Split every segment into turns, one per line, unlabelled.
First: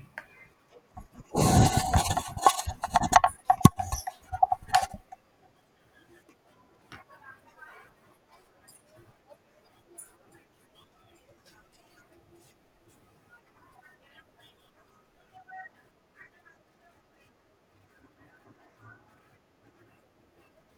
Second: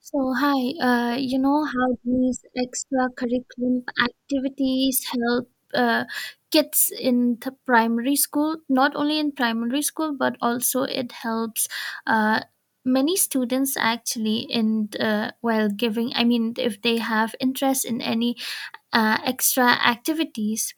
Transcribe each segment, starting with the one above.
You know how these extracurricular activities help kids in the primary school, not only in primary school, but also it helps uh, many students actually in while giving, I mean, if they have interest in any extra activities.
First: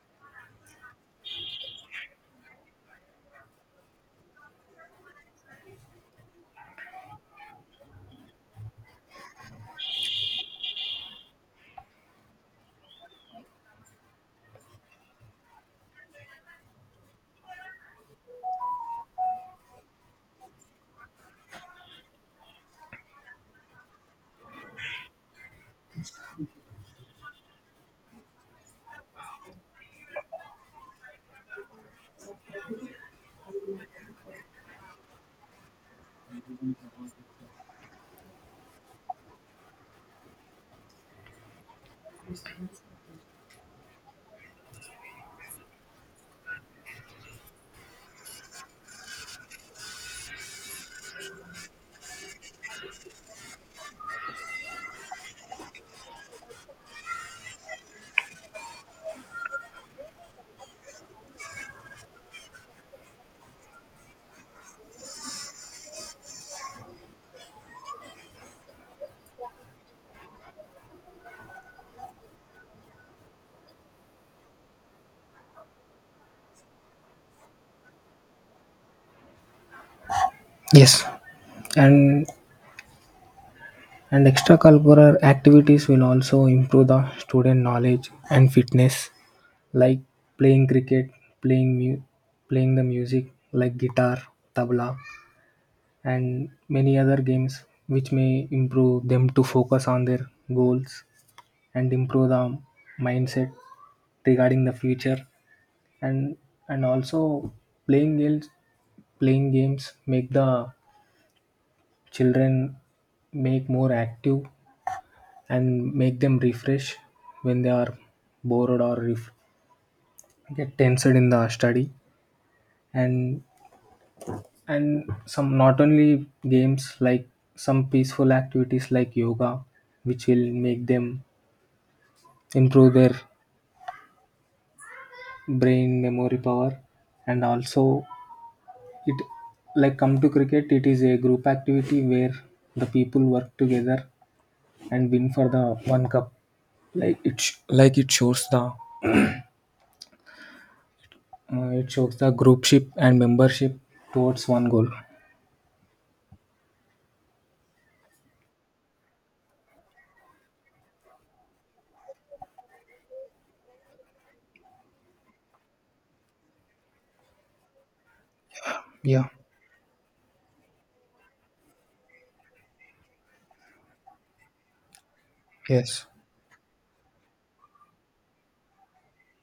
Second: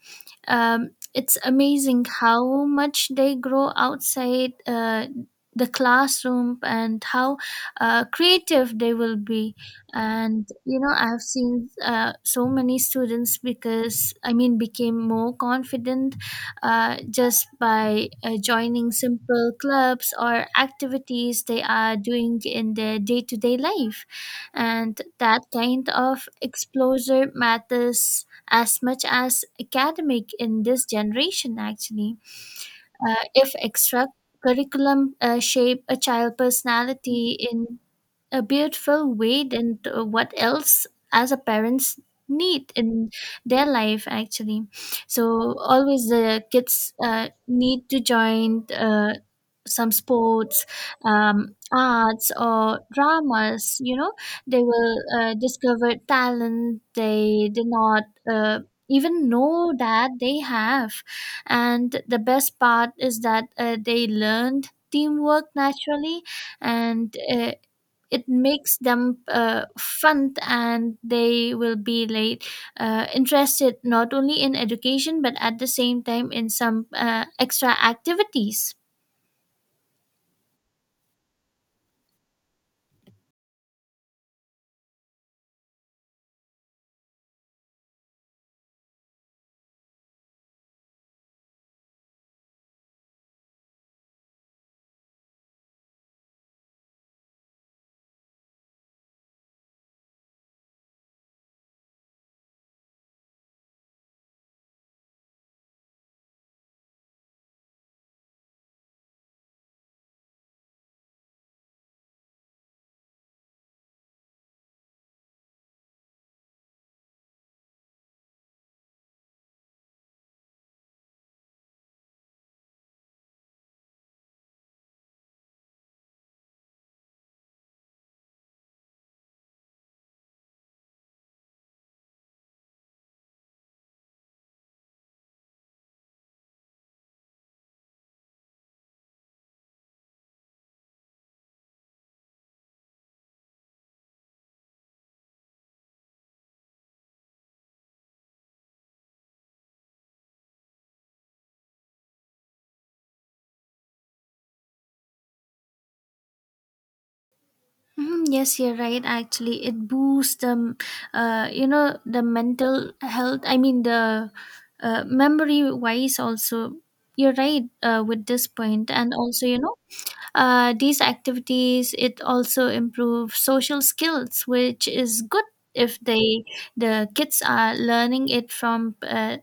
It's amazing how much they grow outside the classroom and how creative they will be. And you know, I've seen so many students because I mean, became more confident just by joining simple clubs or activities they are doing in their day to day life, and that kind of exposure matters as much as academic in this generation actually. If extra curriculum shape a child personality in a beautiful way, than to what else as a parents need in their life actually. So always the kids need to join some sports, arts or dramas, you know, they will discover talent they did not uh, even know that they have. And the best part is that they learned teamwork naturally, and it makes them fun, and they will be like interested not only in education but at the same time in some extra activities.
Yes, and and extracurricular activities will also improve the student knowledge and fitness, like playing cricket, playing mu- playing the music like guitar, tabla, and many other games, which may improve them to focus on their goals and improve the mindset regarding the future, and and also playing games playing games make the children make more active and make them refresh when they are bored or get tensed in the study, and and some not only games like some peaceful activities like yoga, which will make them improve their brain memory power, and also it, like come to cricket, it is a group activity where the people work together and win for the one cup, like it shows the, it shows the groupship and membership towards one goal.
Mhm, yes, you're right actually, it boosts them, you know, the mental health, I mean the memory wise also. You're right with this point, and
Yeah.
also you know, these activities, it also improve social skills, which is good if
Yes.
they the kids are learning it from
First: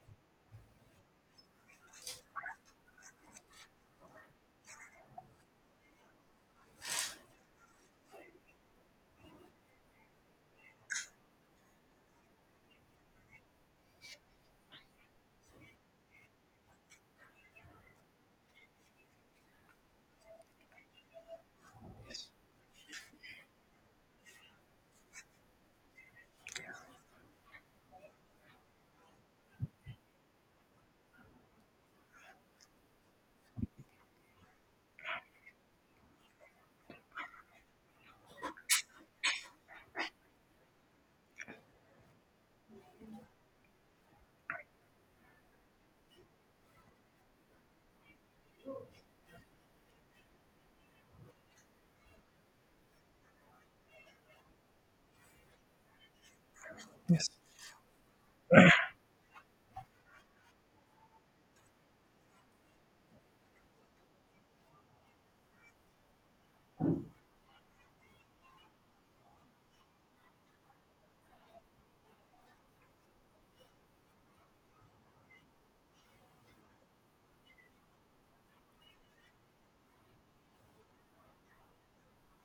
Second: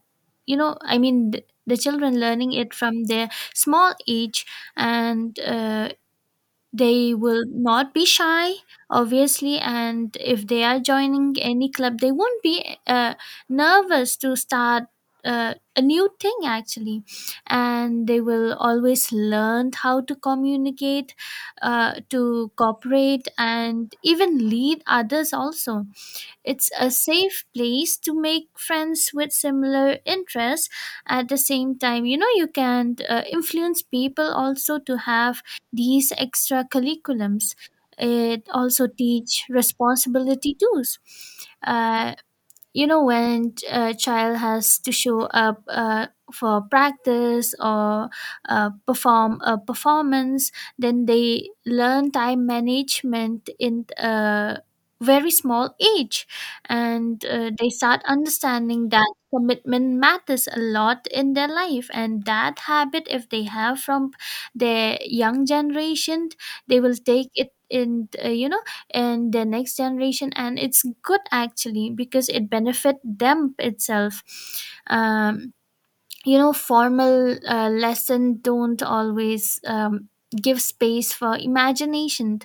you know, I mean the children learning it from their small age. And. They will not be shy, obviously, and if they are joining any club, they won't be nervous to start a new thing actually, and they will always learn how to communicate, to cooperate, and even lead others also. It's a safe place to make friends with similar interests. At the same time, you know, you can influence people also to have these extra curriculums. It also teach responsibility too. Uh, you know, when a child has to show up for practice or perform a performance, then they learn time management in a very small age, and they start understanding that commitment matters a lot in their life, and that habit, if they have from their young generation, they will take it in, you know, in the next generation, and it's good actually because it benefit them itself. um, you know, formal lesson don't always give space for imagination,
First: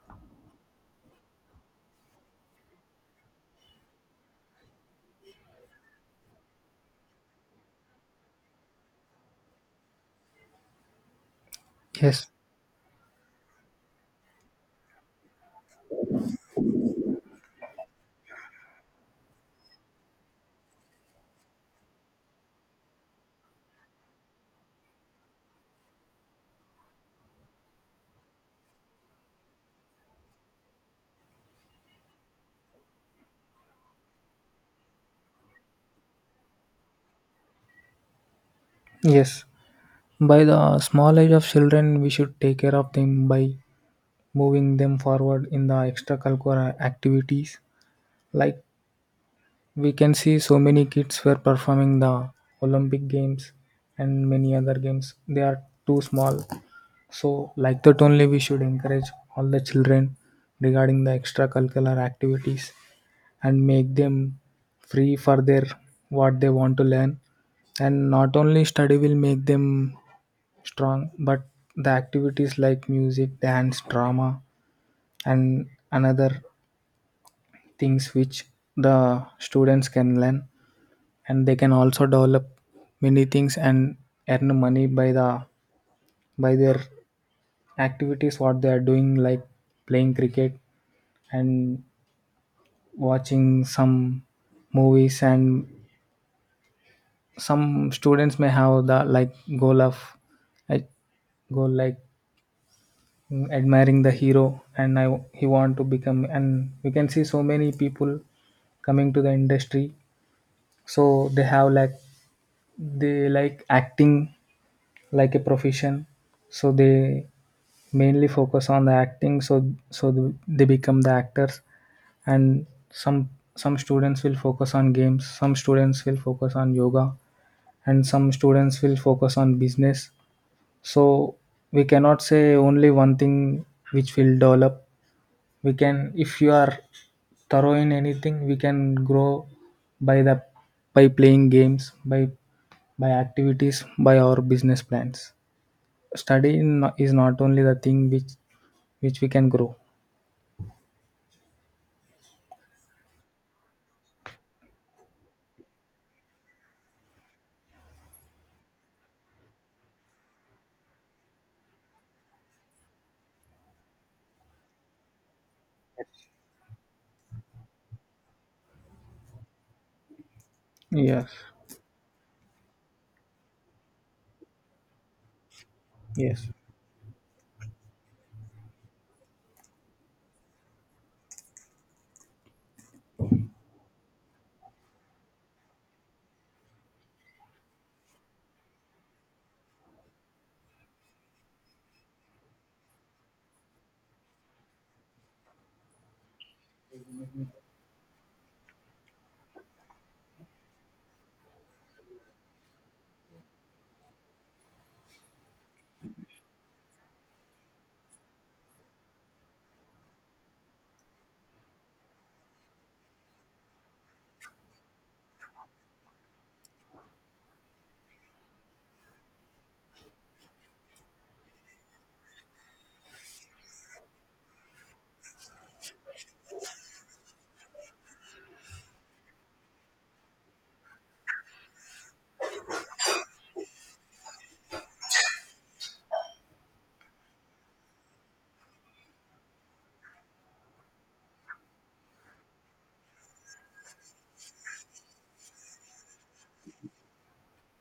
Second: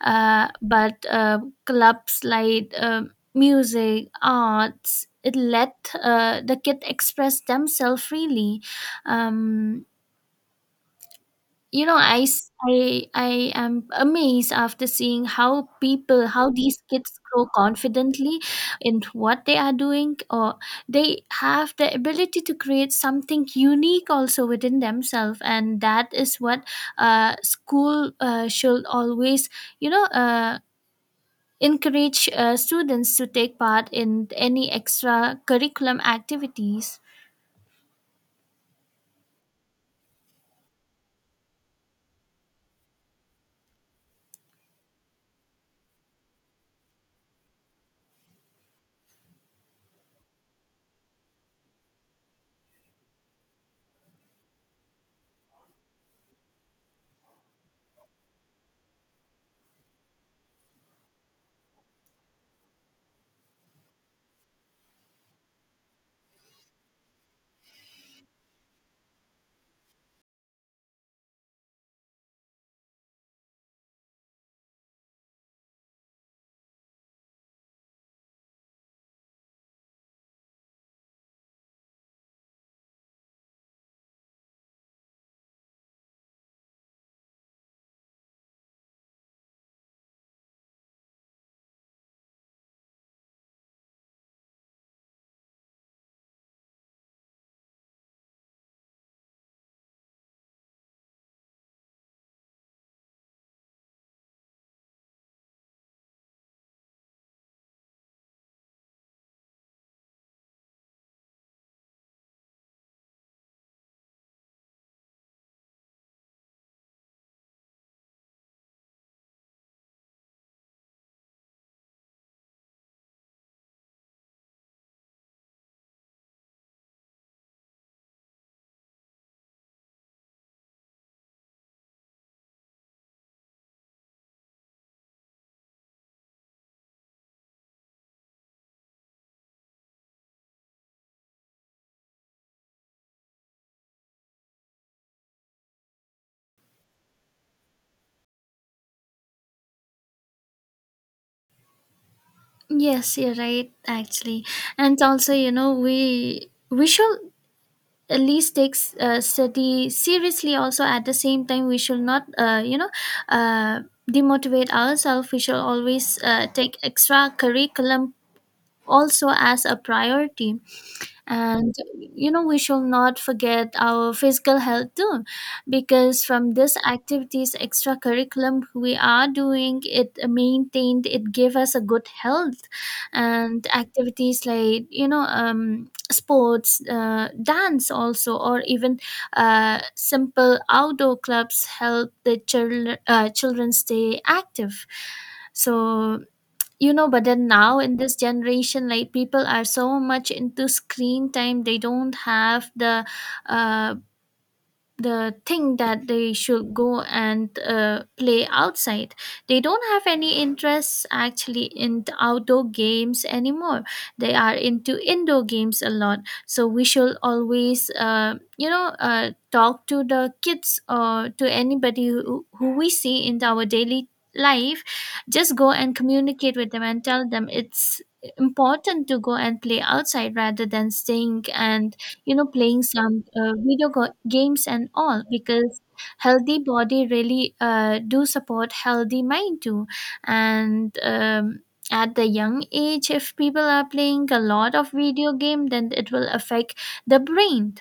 but clubs like music arts, it let the kid express themselves freely. um, you know, i
Yes,
s- I- I am amazed after seeing how people, how these kids grow confidently in what they are doing, or they have the ability to create something unique also within themselves, and that is what school should always, you know, encourage students to take part in any extra curriculum activities.
yes. By the small age of children, we should take care of them by moving them forward in the extracurricular activities. Like, we can see so many kids were performing the Olympic Games and many other games. They are too small. So, like that, only we should encourage all the children regarding the extracurricular activities. And make them free for their what they want to learn, and not only study will make them strong, but the activities like music, dance, drama, and another things which the students can learn, and they can also develop many things and earn money by the, by their activities what they are doing, like playing cricket and watching some movies. And some students may have the, like goal of like goal like admiring the hero, and I he want to become, and we can see so many people coming to the industry. So they like acting like a profession, so they mainly focus on the acting, so they become the actors. And some students will focus on games, some students will focus on yoga, and some students will focus on business. So we cannot say only one thing which will develop. We can, if you are thorough in anything, we can grow by the by playing games, by activities, by our business plans. Study is not only the thing which we can grow.
Yes, you're right actually. And also, you know, we should at least takes study seriously also at the same time. We should not, you know uh, demotivate ourselves. We should always take extra curriculum also as a priority.
Yes.
And you know, we shall not forget our physical health too, because
Yes.
from this activities extra curriculum we are doing, it maintained, it gave us a good health. And activities like, you know, um, sports, dance also, or even simple outdoor clubs help the children children stay active. So you know, but then now in this generation like people are so much into screen time, they don't have uh the thing that they should go and play outside. They don't have any interests actually in the outdoor games anymore. They are into indoor games a lot. So we should always, you know, talk to the kids or to anybody who we see in our daily life, just go and communicate with them and tell them it's important to go and play outside rather than staying and, you know, playing some video games and all, because healthy body really do support healthy mind too. And at the young age if people are playing a lot of video game, then it will affect the brain.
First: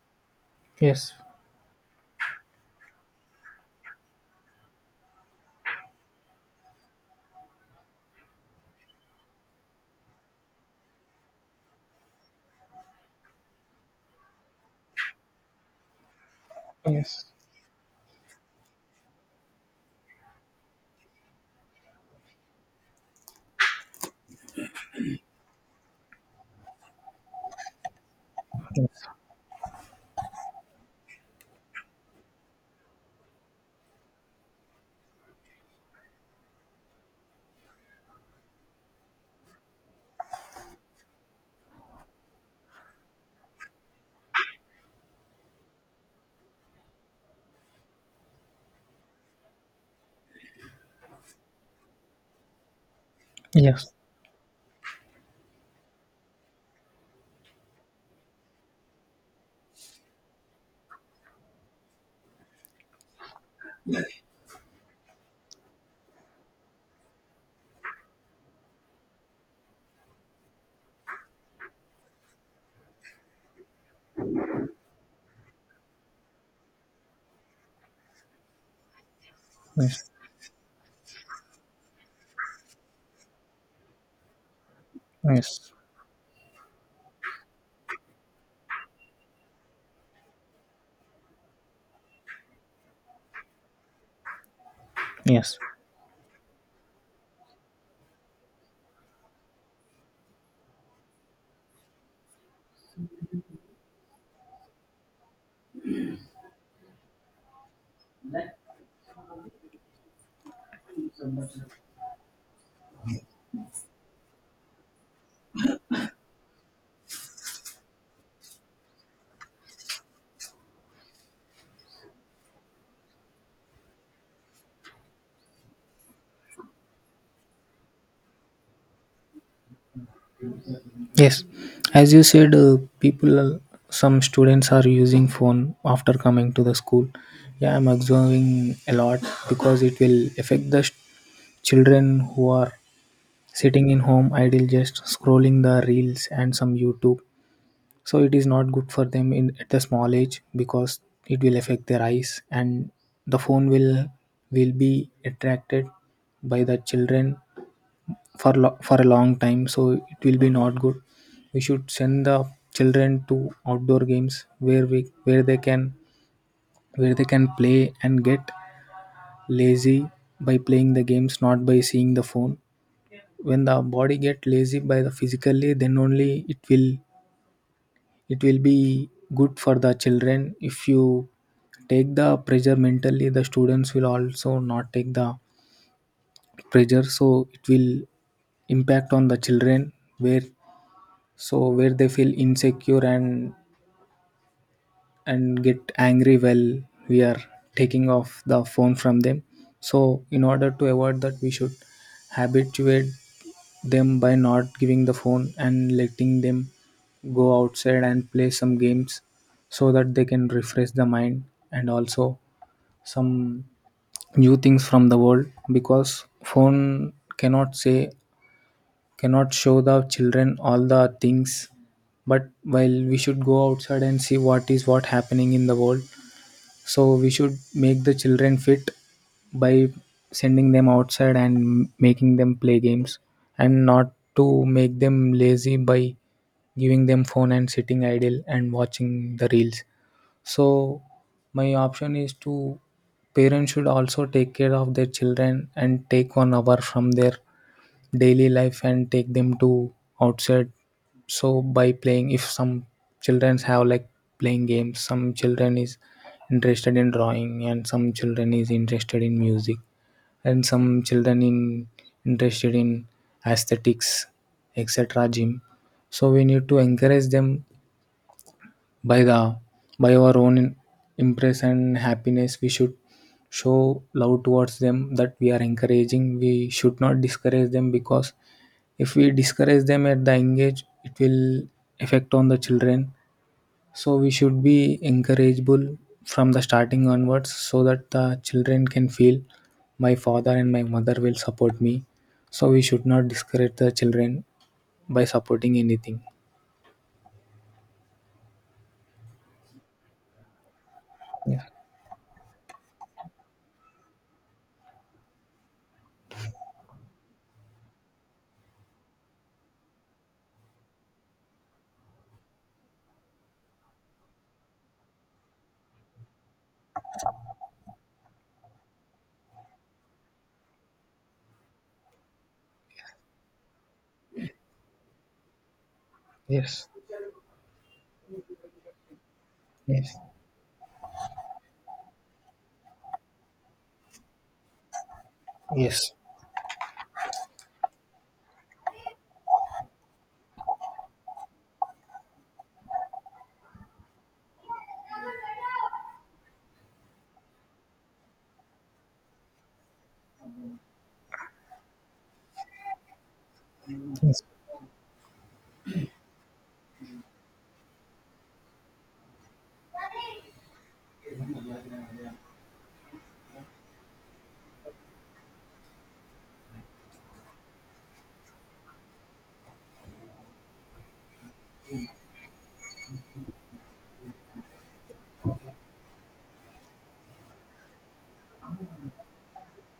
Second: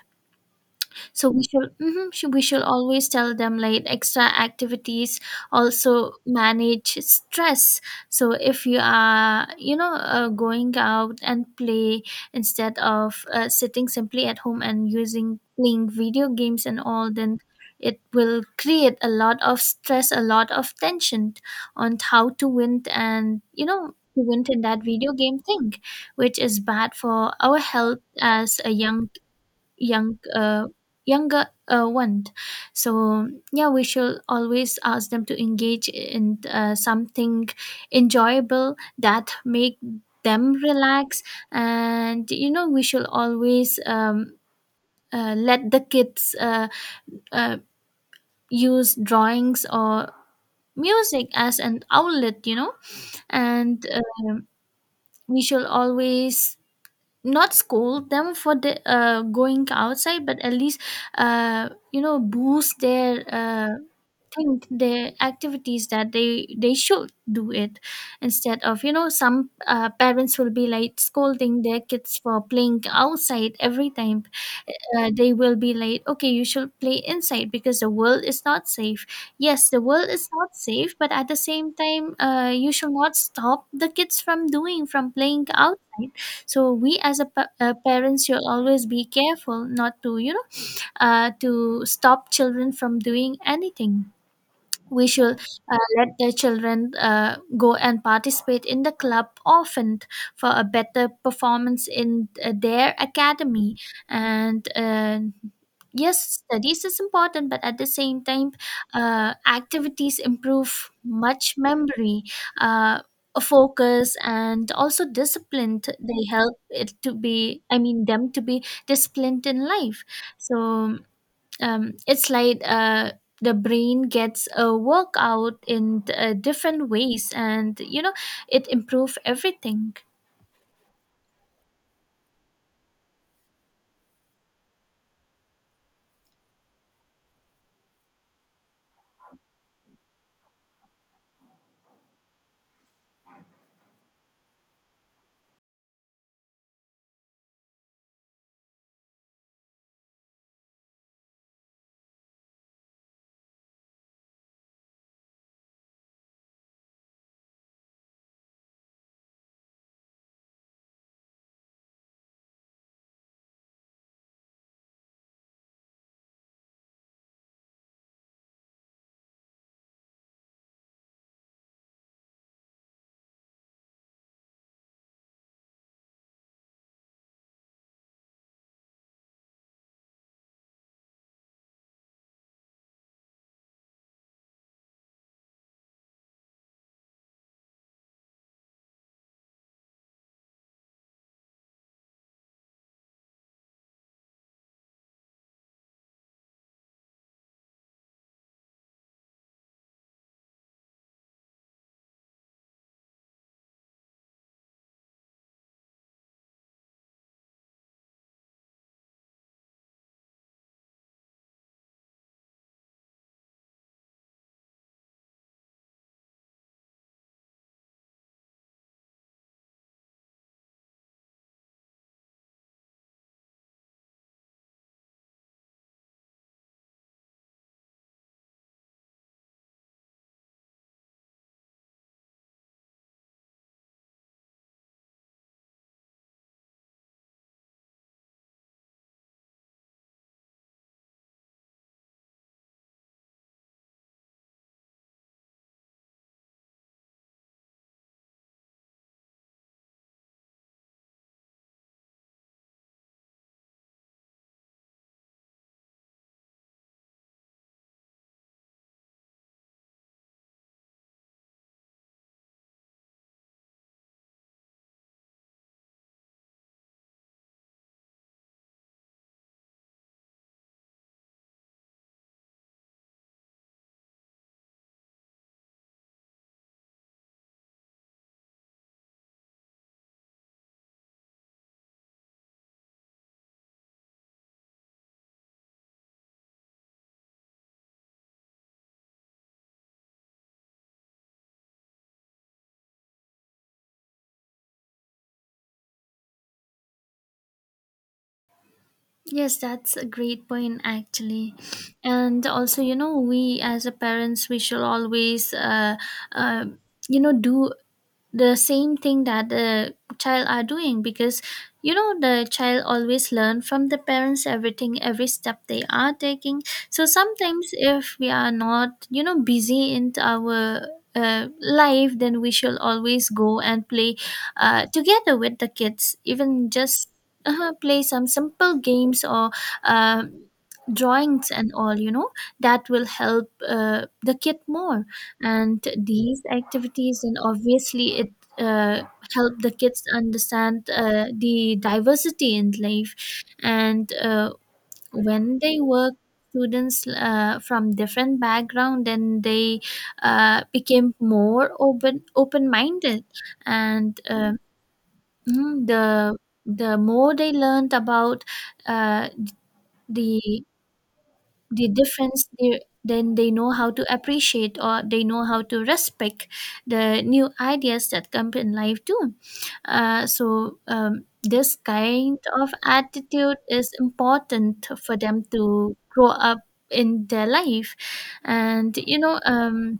Yes.
So we should mhm, should we should always tell them like extra activities also manage stress. So if you are, you know, going out and play instead of sitting simply at home and using playing video games and all,
Yes.
then it will create a lot of stress, a lot of tension on how to win, and you know, to win in that video game thing, which is bad for our health as a young uh, younger one. So yeah, we should always ask them to engage in something enjoyable that make them relax. And you know, we should always let the kids uh, use drawings or music as an outlet, you know. And
Yes.
We should always not scold them for the going outside, but at least, you know, boost their think their activities that they should do it, instead of, you know, some parents will be like scolding their kids for playing outside every time. They will be like, okay, you should play inside because the world is not safe. Yes, the world
Yes.
is not safe, but at the same time, you should not stop the kids from doing, from playing
Yes.
outside. So we as a parents should always be careful not to, you know, to stop children from doing anything. We should
Yes.
let their children go and participate in the club often for a better performance in their academy. And Yes, studies is important, but at the same time, activities improve much memory, uh, focus and also discipline. They help it to be, I mean them to be disciplined in life. So it's like the brain gets a workout in different ways, and you know, it improves everything.
Yes, as you said, people, some students are using phone after coming to the school. Yeah, I'm observing a lot, because it will affect the children who are sitting in home idle, just scrolling the reels and some YouTube. So it is not good for them in at the small age, because it will affect their eyes, and the phone will be attracted by the children for for a long time, so it will be not good. We should send the children to outdoor games where, we where they can play and get lazy by playing the games, not by seeing the phone. When the body get lazy by the physically, then only it will, it will be good for the children. If you take the pressure mentally, the students will also not take the pressure, so it will impact on the children, where, so where they feel insecure and get angry while we are taking off the phone from them. So in order to avoid that, we should habituate them by not giving the phone and letting them go outside and play some games, so that they can refresh the mind, and also some new things from the world, because phone cannot say, cannot show the children all the things. But while we should go outside and see what is what happening in the world, so we should make the children fit by sending them outside and making them play games, and not to make them lazy by giving them phone and sitting idle and watching the reels. So my option is to parents should also take care of their children and take 1 hour from their daily life and take them to outside. So by playing, if some children have, like, playing games, some children is interested in drawing, and some children is interested in music, and some children in interested in aesthetics, etc, gym. So we need to encourage them by the, by our own impress and happiness. We should show love towards them that we are encouraging. We should not discourage them, because if we discourage them at the young age, it will affect on the children. So we should be encourageable from the starting onwards, so that the children can feel my father and my mother will support me. So we should not discourage the children by supporting anything.
Yes, that's a great point actually.
Yeah.
And also, you know, we as a parents, we should always, uh, you know, do the same thing that the child are doing, because you know, the child always learn from the parents everything, every step they are taking. So sometimes if we are not, you know, busy in our life, then we should always go and play together with the kids, even
Yes.
just play some simple games or
Yes.
uh, drawings and all, you know. That will help the kid more, and
Yes.
these activities, and obviously it uh, help the kids understand the diversity in life. And When they work, students from different background, then they became more open minded. And
Yes.
Hmm. The more they learned about uh, the the difference, they, then they know how to appreciate, or they know how to respect the new ideas that come in life too. This kind of attitude is important for them to grow up in their life, and you know.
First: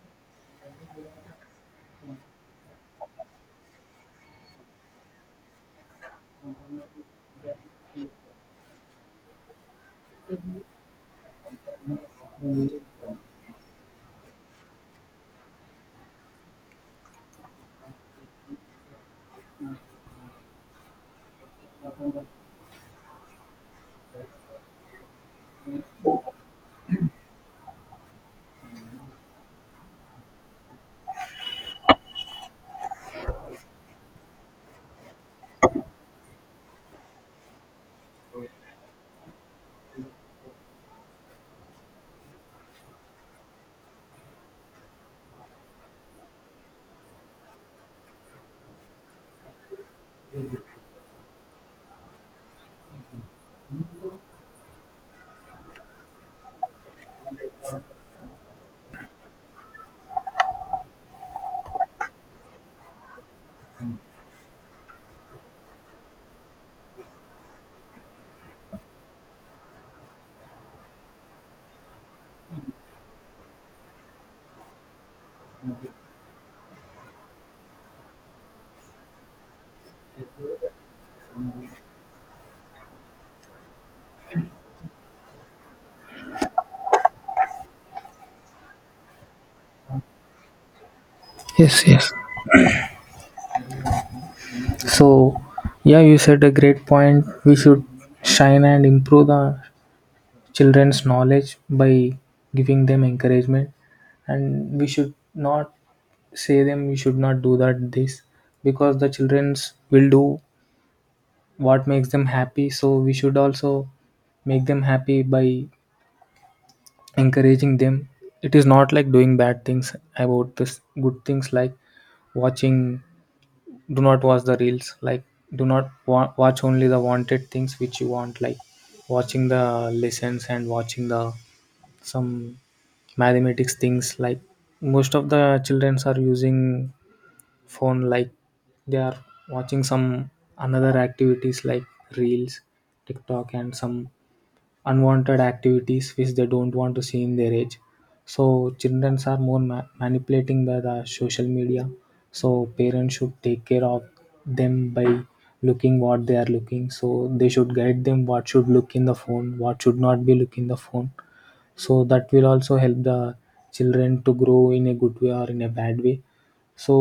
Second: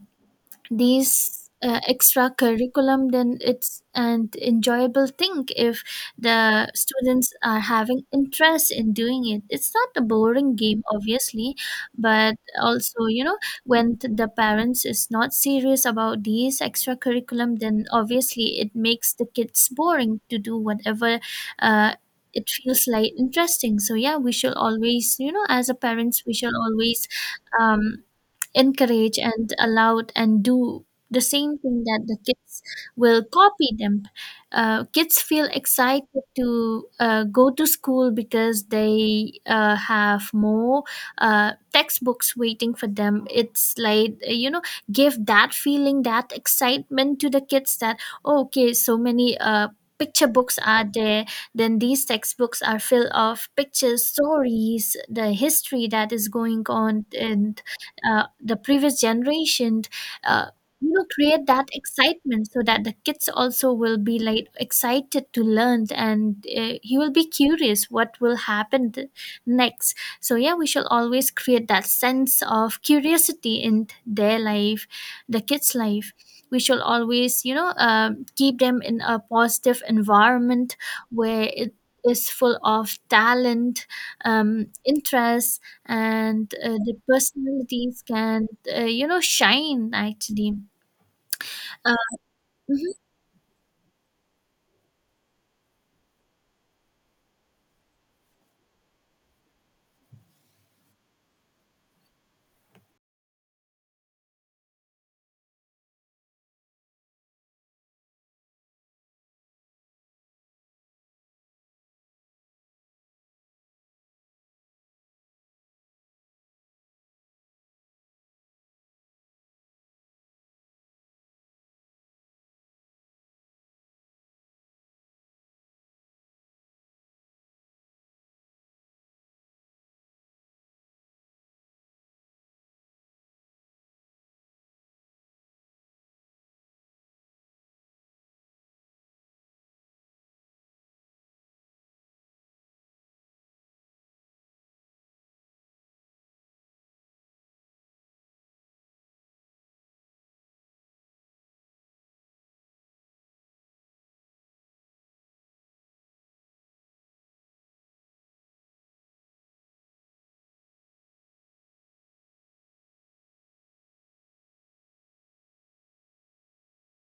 These extra curriculum, then it's an enjoyable thing if the students are having interest in doing it. It's not a boring game obviously, but also you know, when the parents is not serious about these extra curriculum, then obviously it makes the kids boring to do whatever uh, it feels like interesting. So yeah, we should always, you know, as a parents, we should always um, encourage and allowed and do the same thing that the kids will copy them. Kids feel excited to go to school because they have more textbooks waiting for them. It's like, you know, give that feeling, that excitement to the kids, that "Oh, okay, so many picture books are there, then these textbooks are filled of pictures, stories, the history that is going on in the previous generation." uh, you know, create that excitement so that the kids also will be like excited to learn, and he will be curious what will happen next. So yeah, we shall always create that sense of curiosity in their life, the kids life. We shall always, you know, um, keep them in a positive environment where it is full of talent, interest, and the personalities can, you know, shine actually.
Yes, yes.
uh,
So, yeah, you said a great point. We should shine and improve the children's knowledge by giving them encouragement, and we should not say them you should not do that, this, because the childrens will do what makes them happy. So we should also make them happy by encouraging them. It is not like doing bad things about this good things, like watching, do not watch the reels, like do not watch only the wanted things which you want, like watching the lessons and watching the some mathematics things. Like most of the children are using phone, like they are watching some another activities like reels, tiktok, and some unwanted activities which they don't want to see in their age. So children are more manipulating by the social media, so parents should take care of them by looking what they are looking, so they should guide them what should look in the phone, what should not be look in the phone, so that will also help the children to grow in a good way or in a bad way. so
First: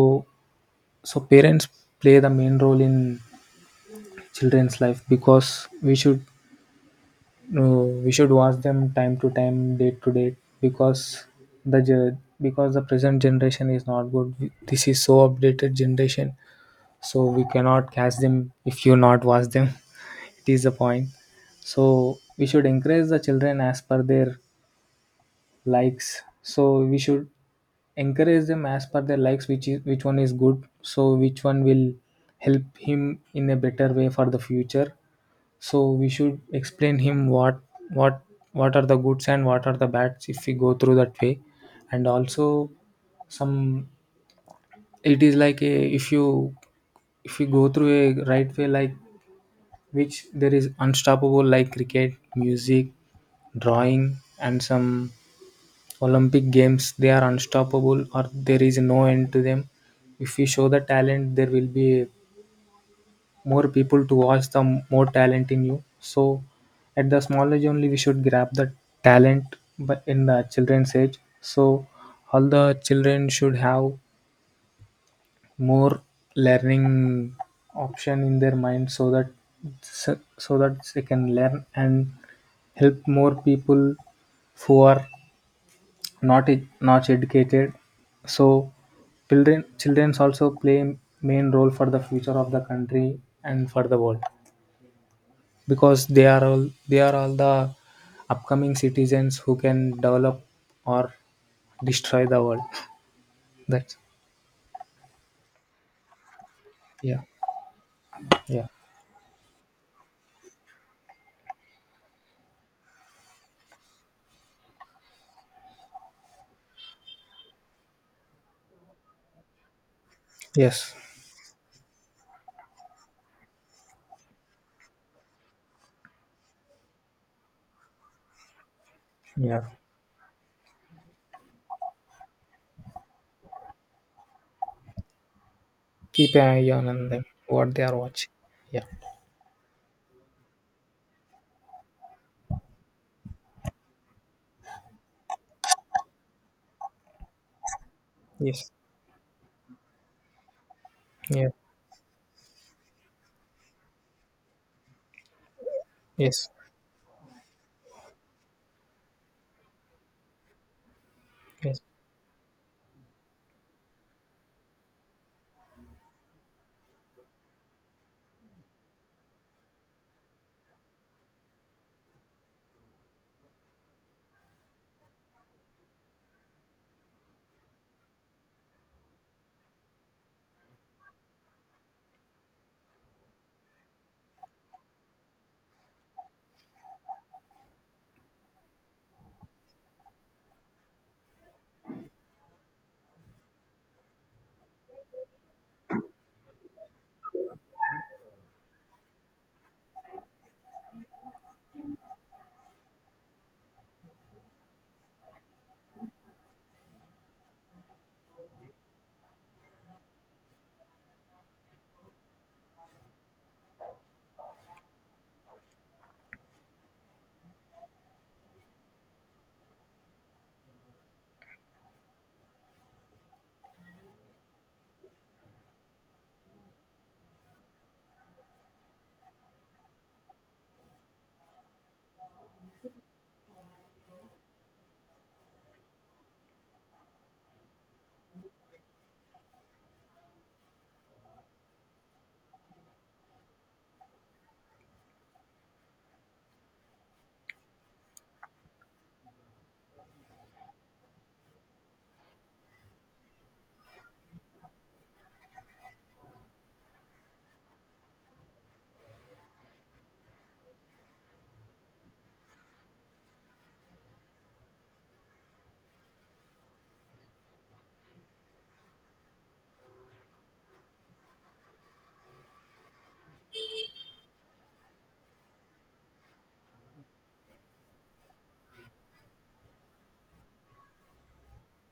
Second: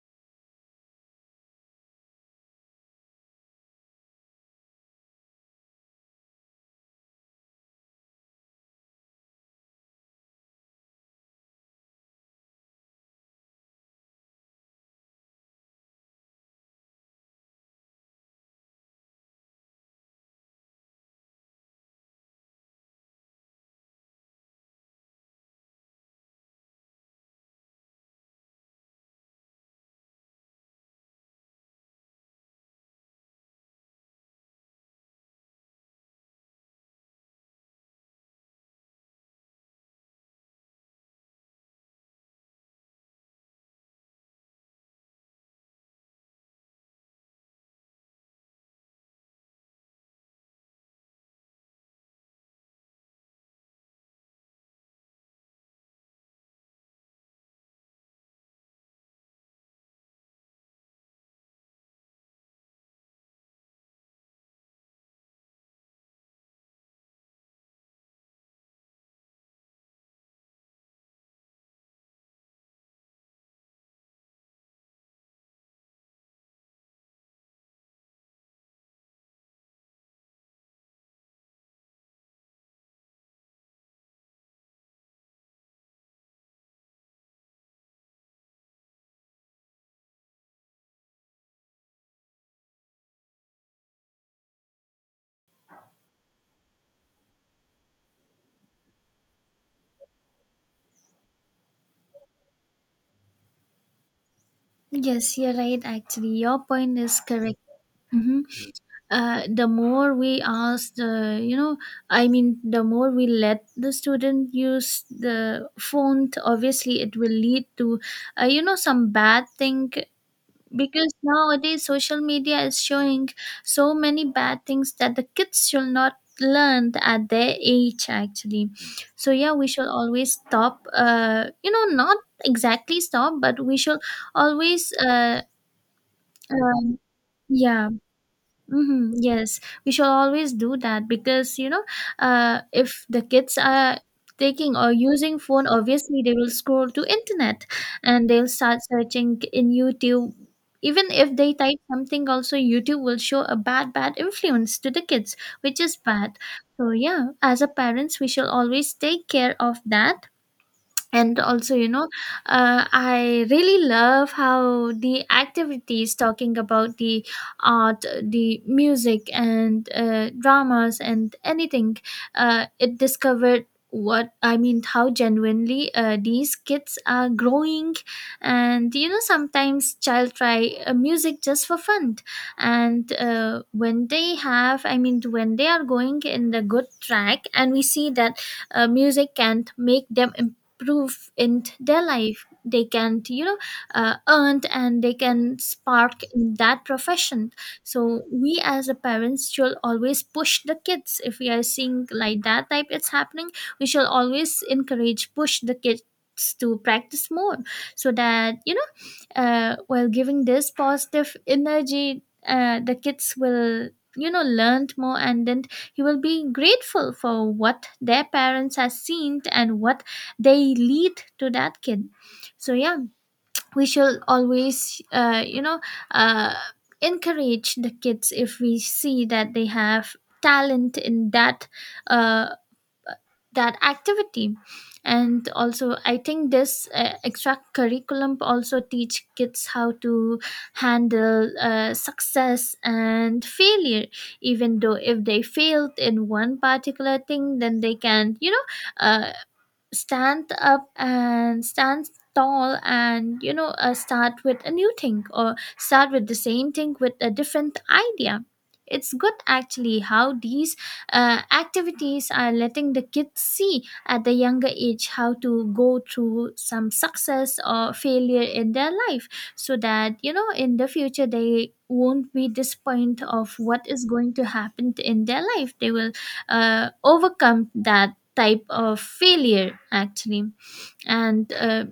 so parents play the main role in children's life, because we should, no, we should watch them time to time, date to date, because the present generation is not good. This is so updated generation, so we cannot catch them if you not watch them. It is the point. So we should encourage the children as per their likes. So we should encourage them as per their likes, which is which one is good. So which one will help him in a better way for the future. So we should explain him what what are the goods and what are the bads if we go through that way. And also some, it is like, a if you, if you go through a right way, like which there is unstoppable, like cricket, music, drawing, and some Olympic games, they are unstoppable, or there is no end to them. If we show the talent, there will be a more people to watch the more talent in you. So at the small age only we should grab the talent but in the children's age. So all the children should have more learning option in their mind, so that, so that they can learn and help more people who are not not educated. So children also play main role for the future of the country and for the world, because they are all the upcoming citizens who can develop or destroy the world. That's
yes, you're right actually, your point
Yeah,
is correct. Mhm.
yeah.
The more we ask the the more we let the student use the font, obviously it will lead to some bad thing
Yes.
because nowadays social media is showing so many bad things that the kids should not learn at their age, actually. So yeah,
Yeah,
we should always stop, not exactly stop, but we should always
keep an eye
uh
on them what they
yeah.
are watching. Yeah.
Hmm. Yes, we should always do that because if the kids are taking or using phone, obviously they will scroll to internet and they'll
Yes.
start searching in YouTube. Even if
Yeah.
they type something, also YouTube will show a bad, bad influence to the kids, which is bad.
Yes,
So yeah, as a parents, we shall always take care of that. And also,
yes,
I really love how the activities talking about the art, the music, and dramas and anything, it discovered what I mean how genuinely these kids are growing. And you know, sometimes child try music just for fun, and when they have I mean when they are going in the good track and we see that music can't make them prove in their life, they can, you know, earn, and they can spark in that profession. So we as a parents should always push the kids if we are seeing like that type it's happening. We shall always encourage, push the kids to practice more so that, you know, while giving this positive energy, the kids will, you know, learn more. And then he will be grateful for what their parents have seen and what they lead to that kid. So yeah, we shall always, uh, encourage the kids if we see that they have talent in that, uh, that activity. And also, I think this extra curriculum also teach kids how to handle success and failure. Even though if they failed in one particular thing, then they can, you know, uh, stand up and stand tall, and you know, start with a new thing or start with the same thing with a different idea. It's good actually how these activities are letting the kids see at the younger age how to go through some success or failure in their life, so that, you know, in the future they won't be disappointed of what is going to happen in their life. They will overcome that type of failure, actually. And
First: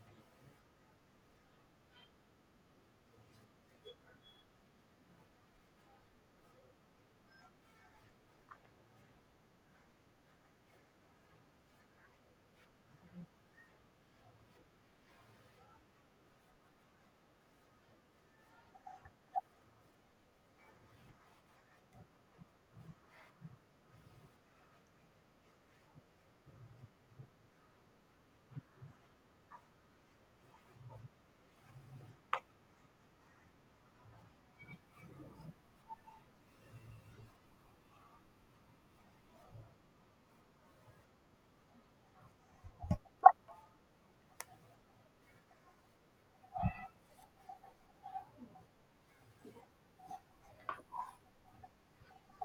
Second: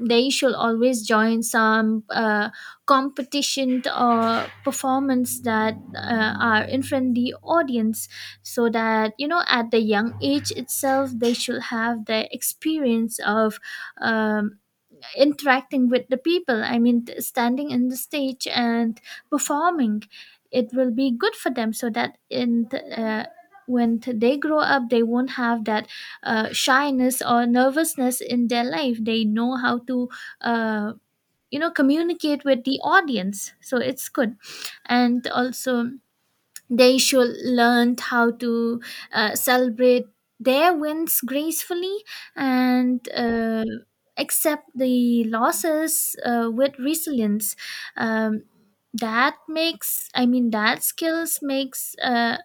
they should always join some competition or performance that are in front of the audience, so that, you know, at the young age itself, they should have the experience of um, interacting with the people, I mean standing in the stage and performing. It will be good for them so that in the, when they grow up, they won't have that shyness or nervousness in their life. They know how to, uh, you know, communicate with the audience, so it's good. And also they should learn how to celebrate their wins gracefully and accept the losses with resilience. Um, that makes, I mean, that skills makes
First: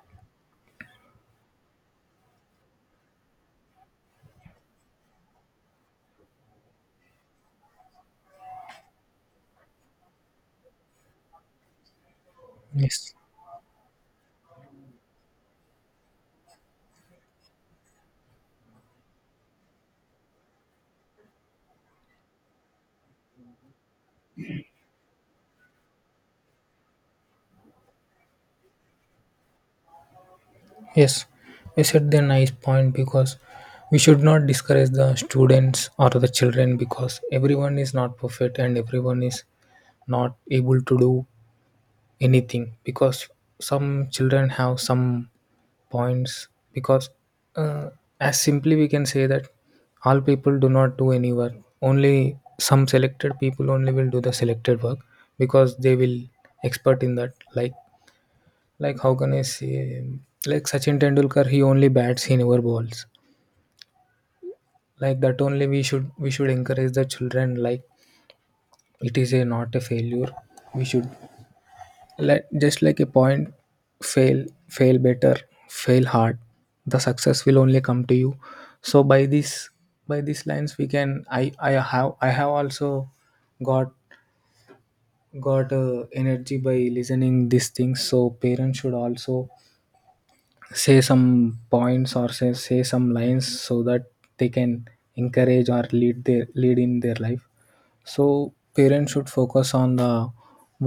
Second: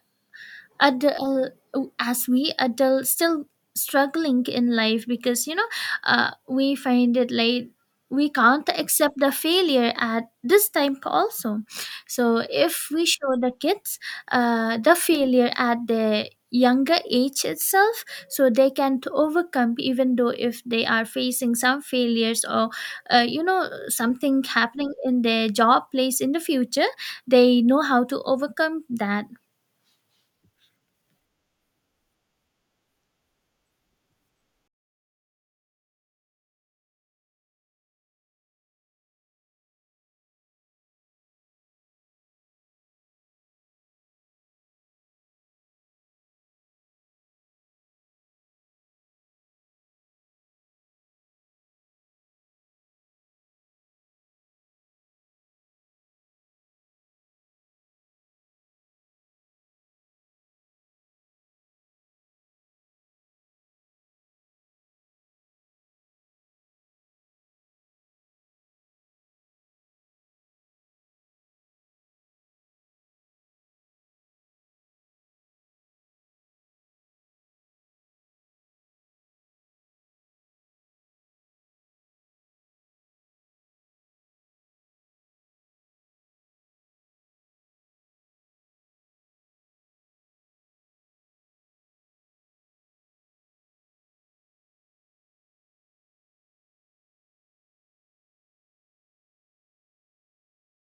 adult, as we adults still struggling in life because, you know, we find it like we can't accept the failure at this time also. So if we
yes,
show the kids the failure at their younger age itself, so they can to overcome even though if they are facing some failures or you know, something happening in their job place in the future, they know how to overcome that.
yes, you said the nice point, because we should not discourage the students or the children, because everyone is not perfect and everyone is not able to do anything, because some children have some points, because uh, as simply we can say that all people do not do any work, only some selected people only will do the selected work, because they will expert in that. Like how can I say, like Sachin Tendulkar, he only bats, he never bowls. Like that only, we should encourage the children. Like it is a not a failure. We should, like just like a point, fail fail better, fail hard, the success will only come to you. So by this, by these lines, we can, I have, also got got energy by listening these things. So parents should also say some points, or say some lines, so that they can encourage or lead their lead in their life. So parents should focus on the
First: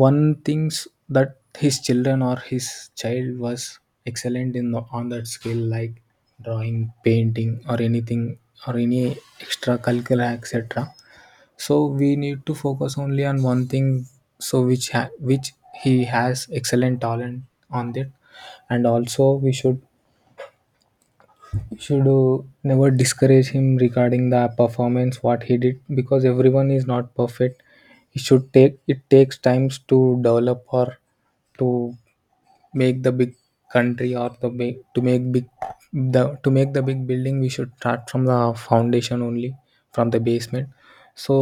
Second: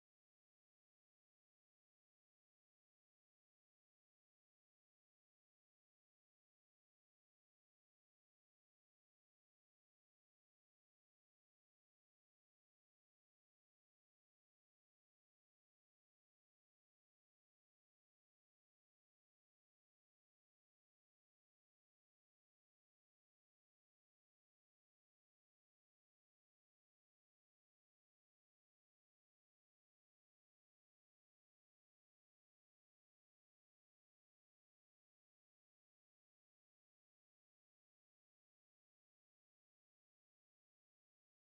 one things that his children or his child was excellent on that skill, like drawing, painting, or anything, or any extracurricular etc. So we need to focus only on one thing, so which he has excellent talent on that. And also we should never discourage him regarding the performance what he did, because everyone is not perfect. He should take it takes times to develop or to make the big country or the big to make big the to make the big building. We should start from the foundation only, from the basement. So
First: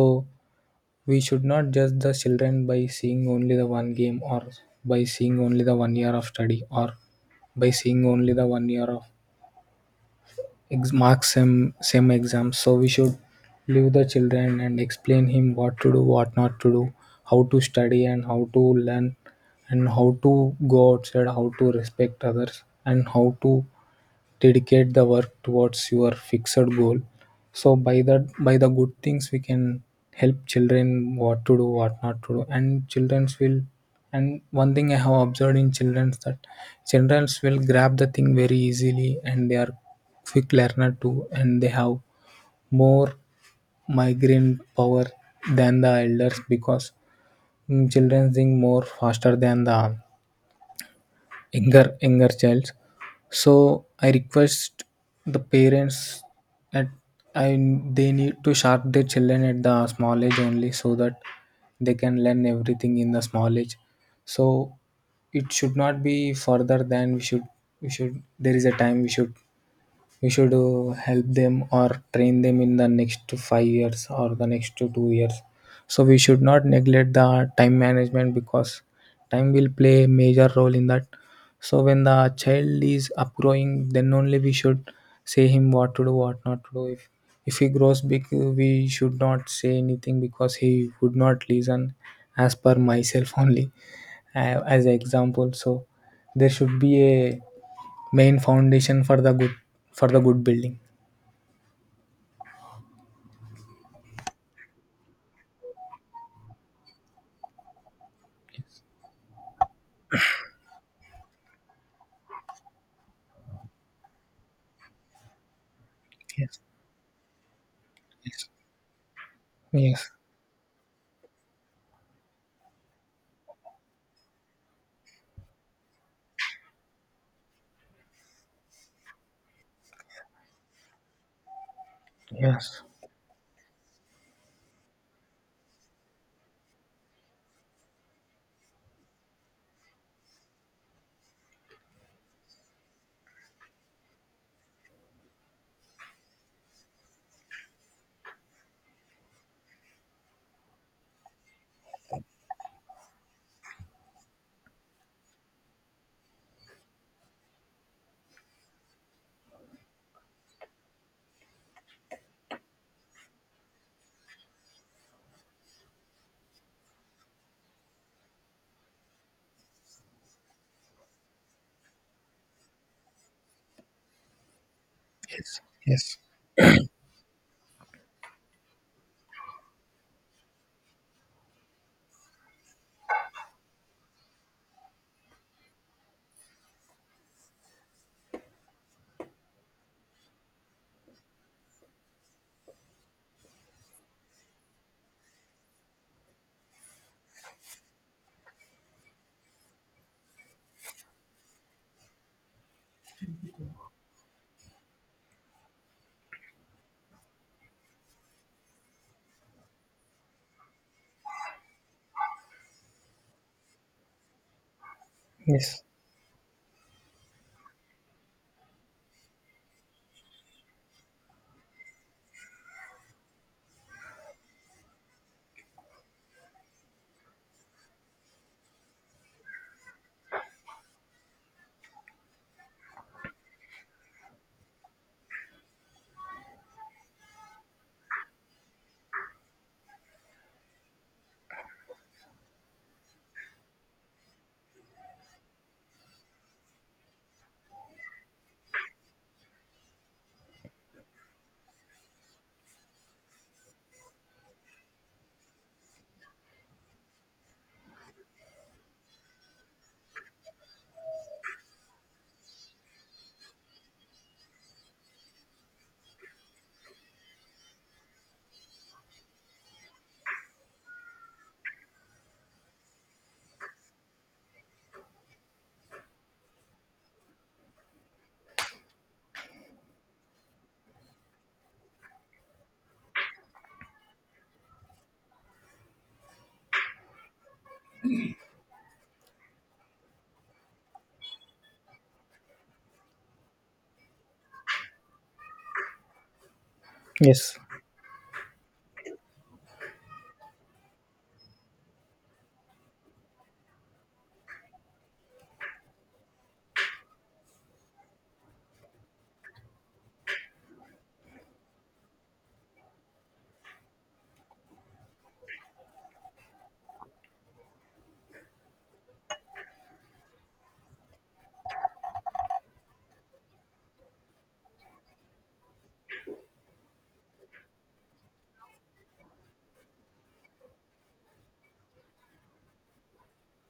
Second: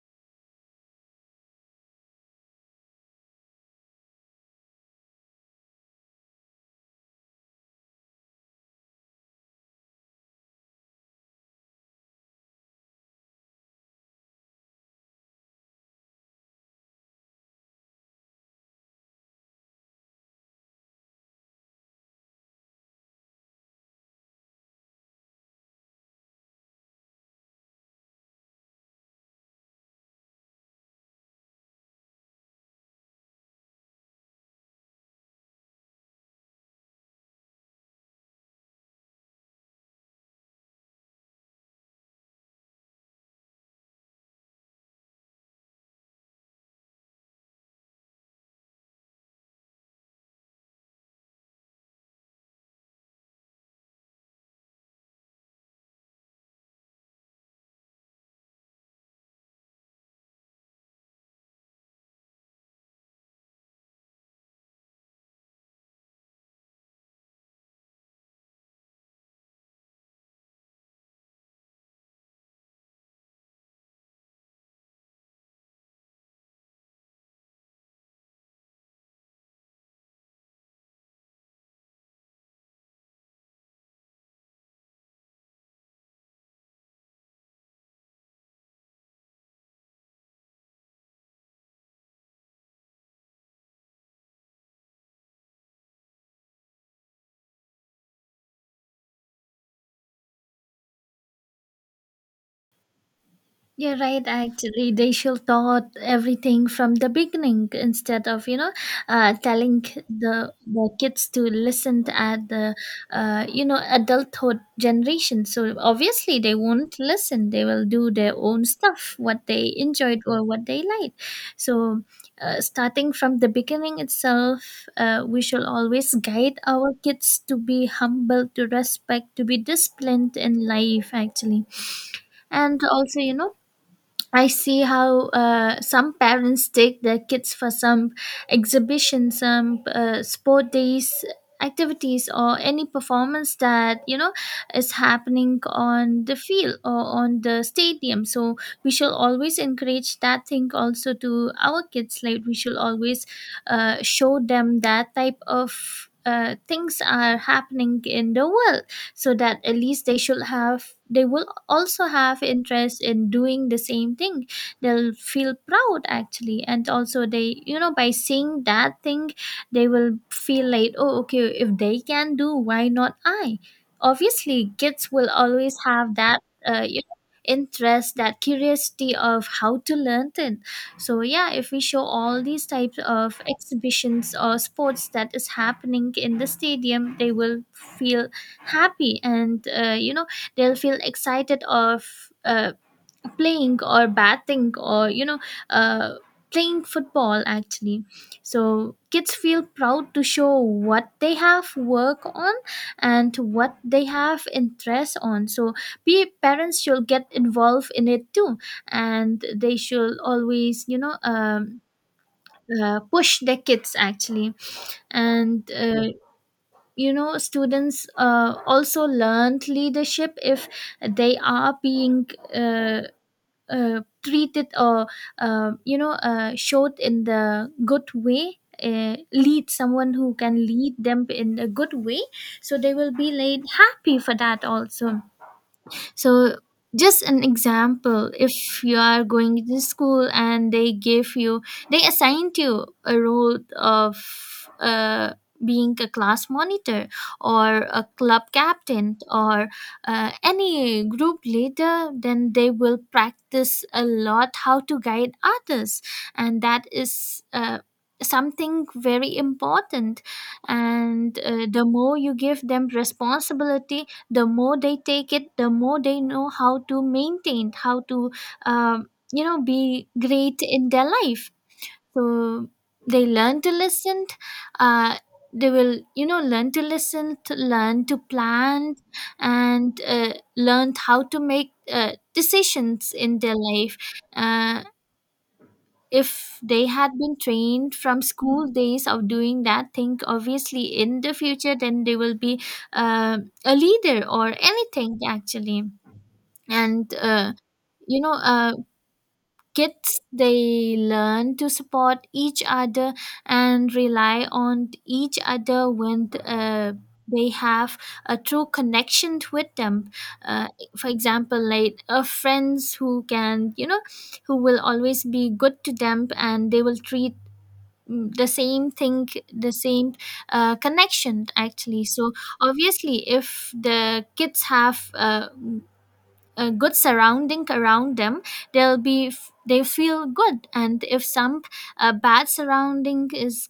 we should not judge the children by seeing only the one game, or by seeing only the one year of study, or by seeing only the one year of ex- marks same exam. So we should leave the children and explain him what to do, what not to do, how to study and how to learn, and how to go outside, how to respect others, and how to dedicate the work towards your fixed goal. So by that, by the good things, we can help children what to do, what not to do, and childrens will. And one thing I have observed in childrens, that childrens will grab the thing very easily, and they are quick learner too, and they have more migraine power than the elders, because children think more faster than the younger child. So I request the parents that I they need to sharp their children at the small age only, so that they can learn everything in the small age. So it should not be further than we should, we should, there is a time we should, we should help them or train them in the next 5 years or the next 2 years. So we should not neglect the time management, because time will play a major role in that. So when the child is upgrowing, then only we should say him what to do, what not to do. If he grows big, we should not say anything because he would not listen, as per myself only. uh, as an example, so there should be a main foundation for the good, for the good building.
You're right, actually. They should taught everything from the beginning instead of, you know, telling the kids to listen at the, you know, adulthood generation. So obviously they
Yes.
won't listen. They will do their
Yes.
own stuff, what they
Yes.
enjoyed or what they liked. So starting from the beginning itself, we shall always guide our kids to be humble, to respect, to be disciplined in life, actually. And
Yes.
also, you know, I see how some parents take their kids for some exhibition, some sport days activities, or any performance that, you know, is happening on the field or on the stadium. So we shall always encourage that thing also to our kids. Like we shall always show them that type of things are happening in the world, so that at least they should have they will also have interest in doing the same thing. They'll feel proud actually, and also they, you know, by seeing that thing they will feel like, oh okay, if they can do, why not I? Obviously kids will always have
Yes.
that you know, interest, that curiosity of how to learn it. So yeah, if we show all these types of exhibitions or sports that is happening in the stadium, they will feel happy, and you know, they'll feel excited of uh, playing or batting, or you know, uh, playing football, actually. So kids feel proud to show what they have work on and what they have interest on. So parents should get involved in it too, and they should always, you know, push their kids, actually. And
Yes.
you know, students also learned leadership if they are being, uh, treated or showed in the good way, lead someone who can lead them in a good way. So they will be laid happy for that also. So just an example, if you are going to school and they give you, they assigned you a role of being a class monitor or a club captain or any group leader, then they will practice a lot how to guide others. And that is something very important. And the more you give them responsibility, the more they take it, the more they know how to maintain, how to you know, be great in their life. So they learn to listen, uh, they will, you know, learn to listen, to learn to plan, and learn how to make decisions in their life. uh, if they had been trained from school days of doing that thing, obviously in the future then they will be uh, a leader or anything, actually. And
Yes. Yes.
you know, kids, they learn to support each other and rely on each other when they have a true connection with them. uh, for example, like friends who can, you know, who will always be good to them, and they will treat, mm, the same thing, the same connection, actually. So obviously if the kids have mm, a good surrounding around them, they'll they feel good. And if some bad surrounding is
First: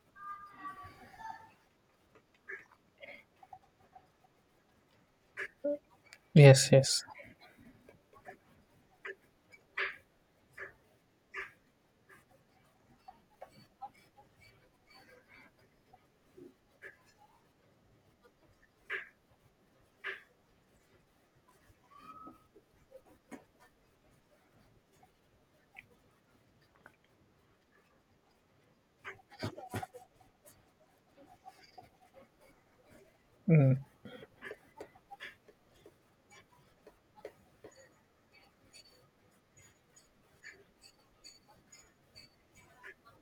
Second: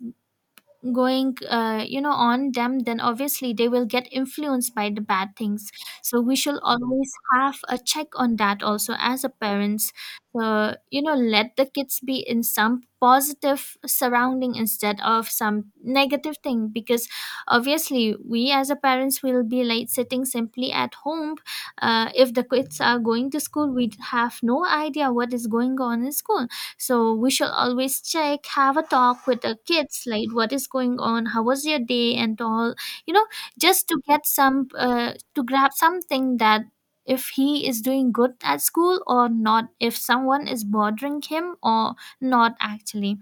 going you know, on them, then obviously they will get influenced by the bad things. So we should
Yes. Yes.
always have a check on that also, as a parents. So, you know, let the kids be in some positive surrounding instead of some negative thing, because obviously we as a parents will be like sitting simply at home. If the kids are going to school, we have no idea what is going on in school. So we should always check, have a talk with the kids, like what is going on, how was your day, and all. You know,
Mm.
just to get some, to grab something, that if he is doing good at school or not, if someone is bothering him or not, actually.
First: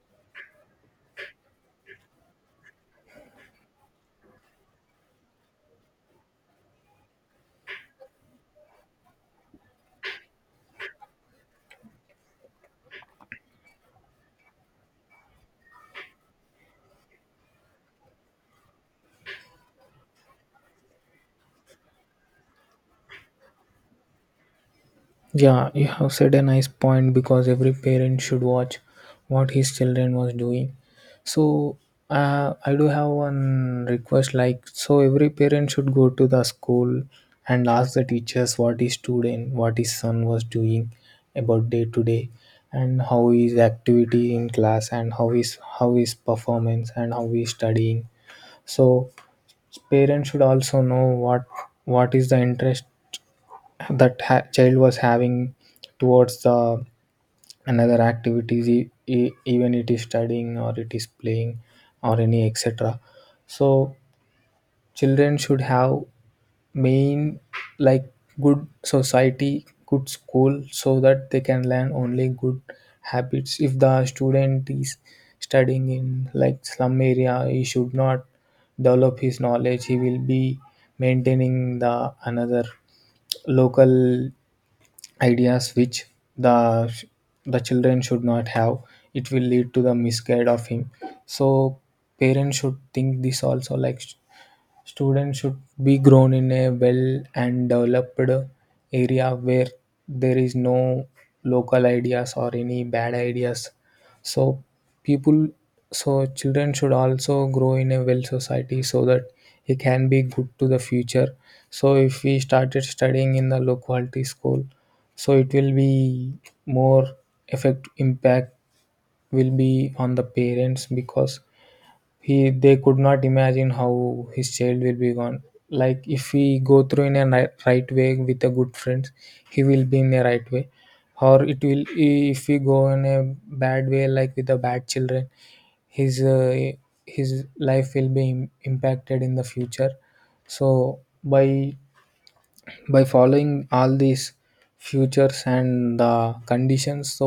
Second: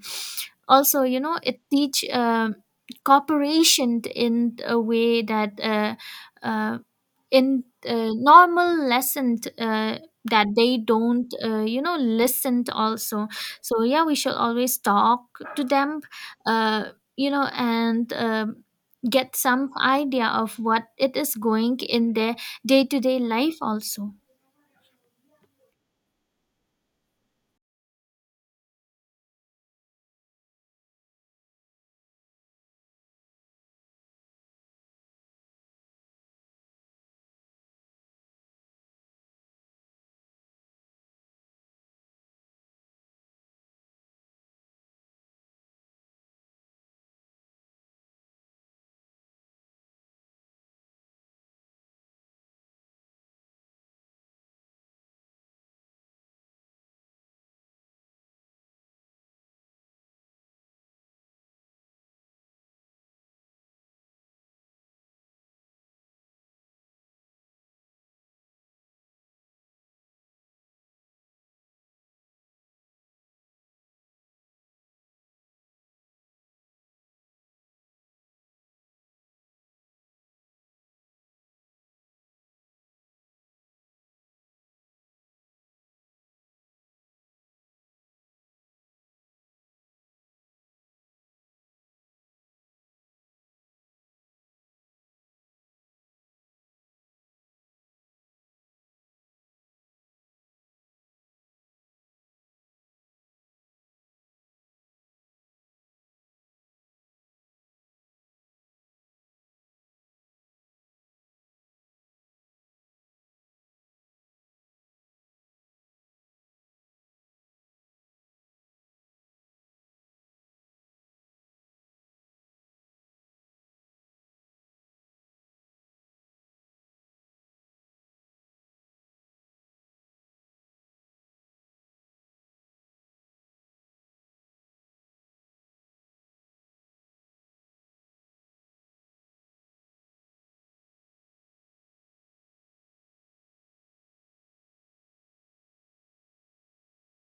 Also, you know, it teach, cooperation in a way that uh, in normal lesson that they don't, you know, listen to also. So yeah, we should always talk to them, uh, you know, and get some idea of what it is going in their day-to-day life also.
Yeah, you have said a nice point, because every parent should watch what his children was doing. So I do have one request, like, so every parent should go to the school and ask the teachers what his student, what his son was doing about day to day, and how his activity in class, and how his performance, and how he's studying. So parents should also know what is the interest that ha- child was having towards the another activities, e- e- even it is studying or it is playing or any etc. So children should have main, like, good society, good school, so that they can learn only good habits. If the student is studying in like slum area, he should not develop his knowledge, he will be maintaining the another local ideas, which the the children should not have, it will lead to the misguide of him. So parents should think this also, like, students should be grown in a well and developed area where there is no local ideas or any bad ideas. So people, so children should also grow in a well society, so that he can be good to the future. So if we started studying in the low quality school, so it will be more effect impact will be on the parents, because he they could not imagine how his child will be gone. Like if we go through in a ni- right way with a good friends, he will be in a right way. Or it will, if we go in a bad way, like with the bad children, his uh, his life will be im- impacted in the future. So by following all these futures and the conditions, so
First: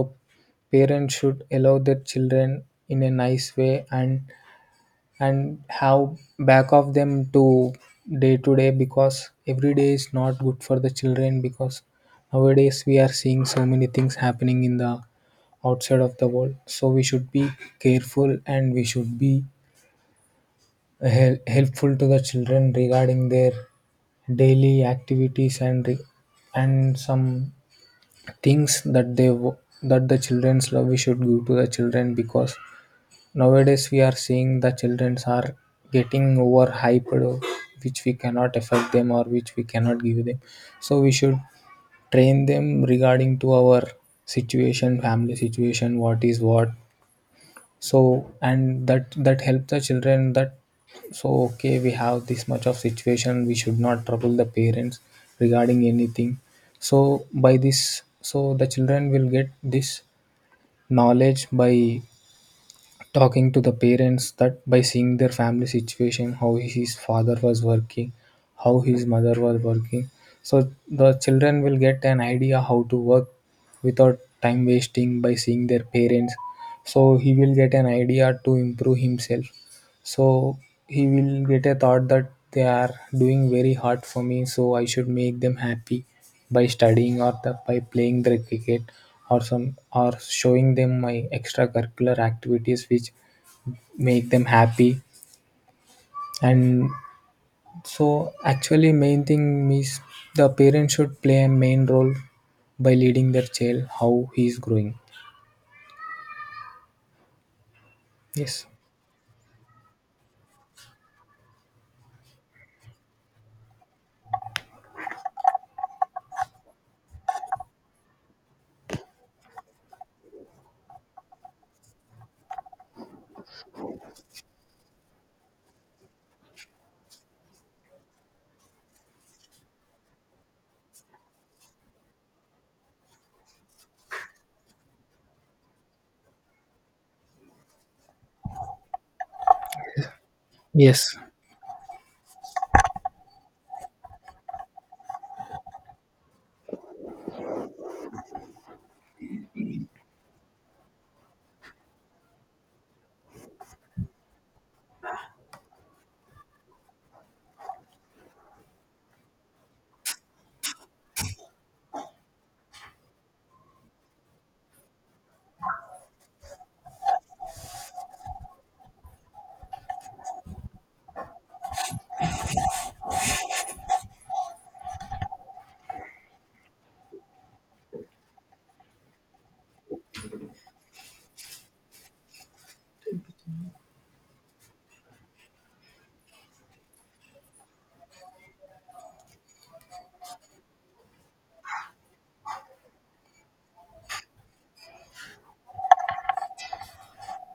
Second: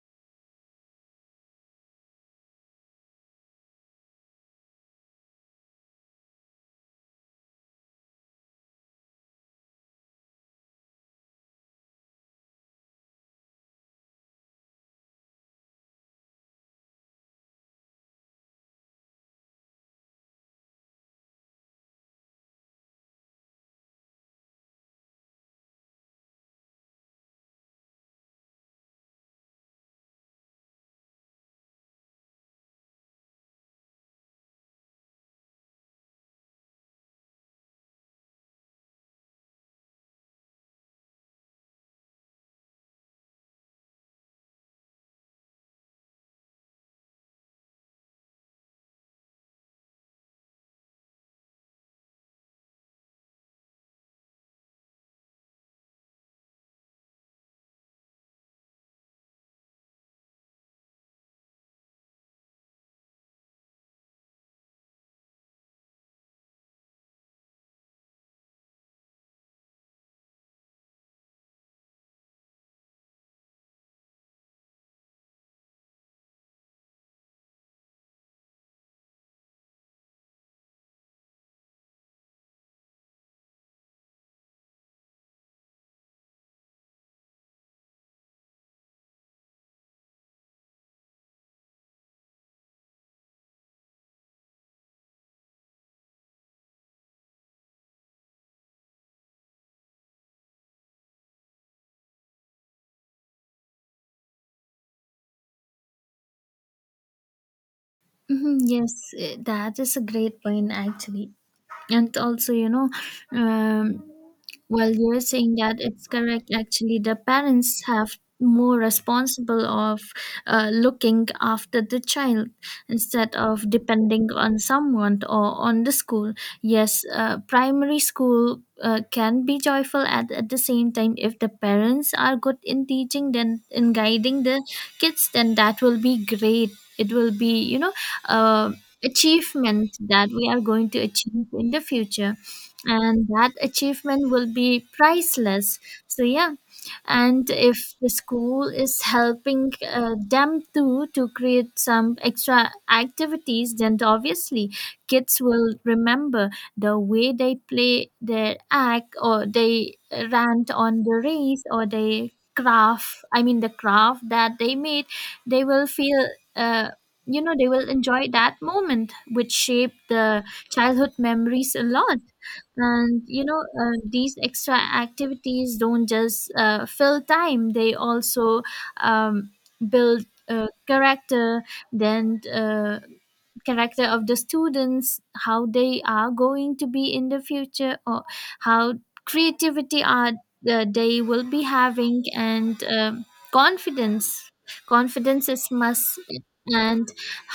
parents should allow their children in a nice way, and have back of them to day to day, because every day is not good for the children. Because nowadays we are seeing so many things happening in the outside of the world, so we should be careful, and we should be hel- helpful to the children regarding their daily activities, and re- and some things that they wo- that the children's love we should give to the children. Because nowadays, we are seeing the childrens are getting overhyped, which we cannot affect them or which we cannot give them. So we should train them regarding to our situation, family situation, what is what. So and that, that helps the children, that so okay, we have this much of situation, we should not trouble the parents regarding anything. So by this, so the children will get this knowledge by talking to the parents, that by seeing their family situation, how his father was working, how his mother was working, so the children will get an idea how to work without time wasting by seeing their parents. So he will get an idea to improve himself. So he will get a thought that they are doing very hard for me, so I should make them happy by studying, or the, by playing the cricket, or some, or showing them my extracurricular activities which make them happy. And so actually main thing is the parent should play a main role by leading their child how he is growing.
Mhm,
Yes.
yes. Eh, that is a great point, actually. And also, you know, um, well, you're saying that, it's correct actually. The parents have more responsible of looking after the child instead of depending on someone or on the school. Yes, primary school can be joyful at the same time, if the parents are good in teaching then in guiding the kids, then that will be great. It will be, you know, uh achievement that we are going to
Yes,
achieve in the future. And that achievement will be priceless. So yeah. And if the school is helping them too to create some extra activities, then obviously kids will remember the way they play their act, or they rant on the race, or they craft I mean the craft that they made. They will feel uh, you know, they will enjoy that moment, which shape the childhood memories a lot. And you know, these extra activities don't just fill time, they also um, build character, then character of the students, how they are going to be in the future, or how creativity are they will be having, and confidence. Confidence is must. And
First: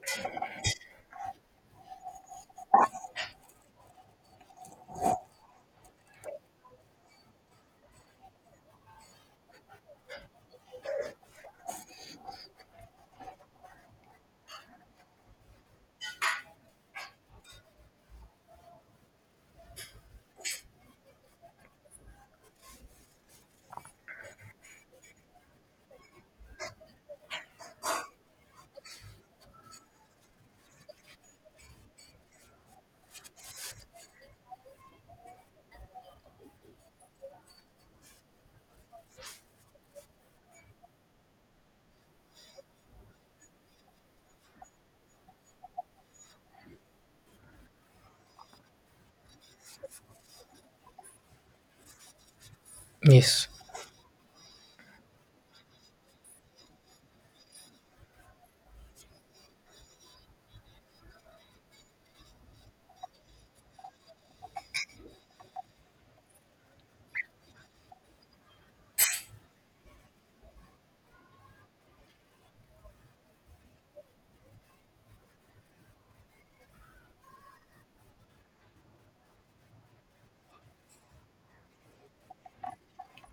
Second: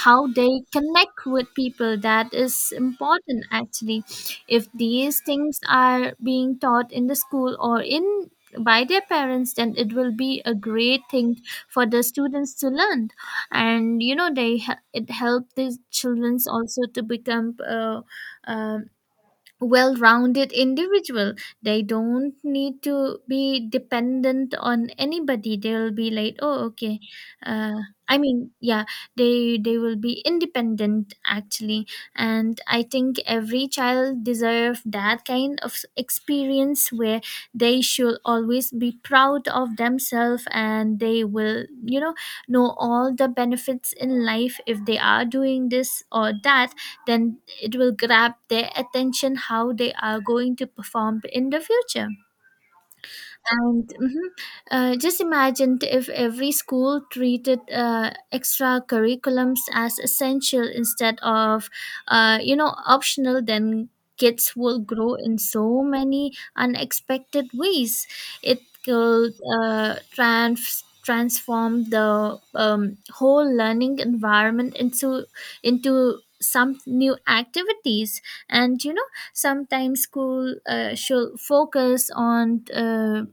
how they connect with people, that is important, actually. If these things are being taught in the school or in, by their parents, then it will be a great thing for the students to learn. And you know, they, it helped the children also to become um, well rounded individual. They don't need to be dependent on anybody. They'll be like, oh, okay. Uh, I mean, yeah, they will be independent actually, and I think every child deserve that kind of experience where they should always be proud of themselves, and they will, you know all the benefits in life. If they are doing this or that, then it will grab their attention how they are going to perform in the future.
yes.
And mhm, just imagine if every school treated extra curriculums as essential instead of, you know, optional, then kids will grow in so many unexpected ways. It could transform the whole learning environment into some new activities. And you know, sometimes school should focus on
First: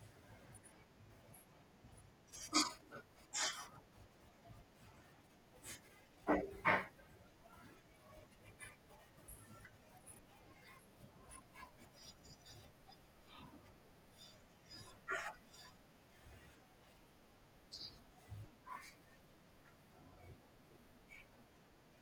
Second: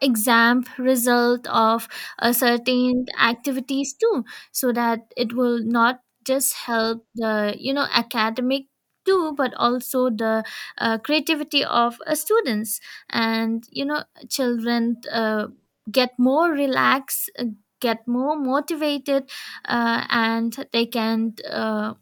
exam result of a certain activities too, so that it will not just help the, you know, academic too, but also the creativity of students. And you know, children get more relaxed, get more motivated, and they can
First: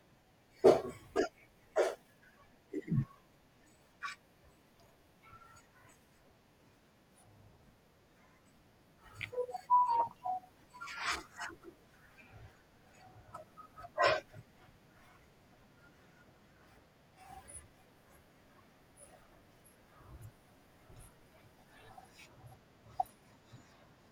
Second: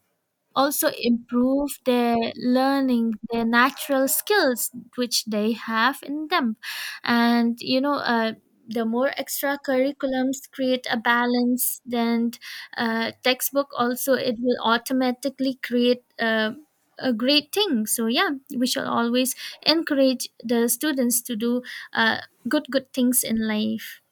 also improve their learning, their natural skills which they have in them. And you know, the more extra curriculums create a balance than, textbook, also it will automatically create a great thing. So yeah, we shall always encourage the students to do uh, good, good things in life.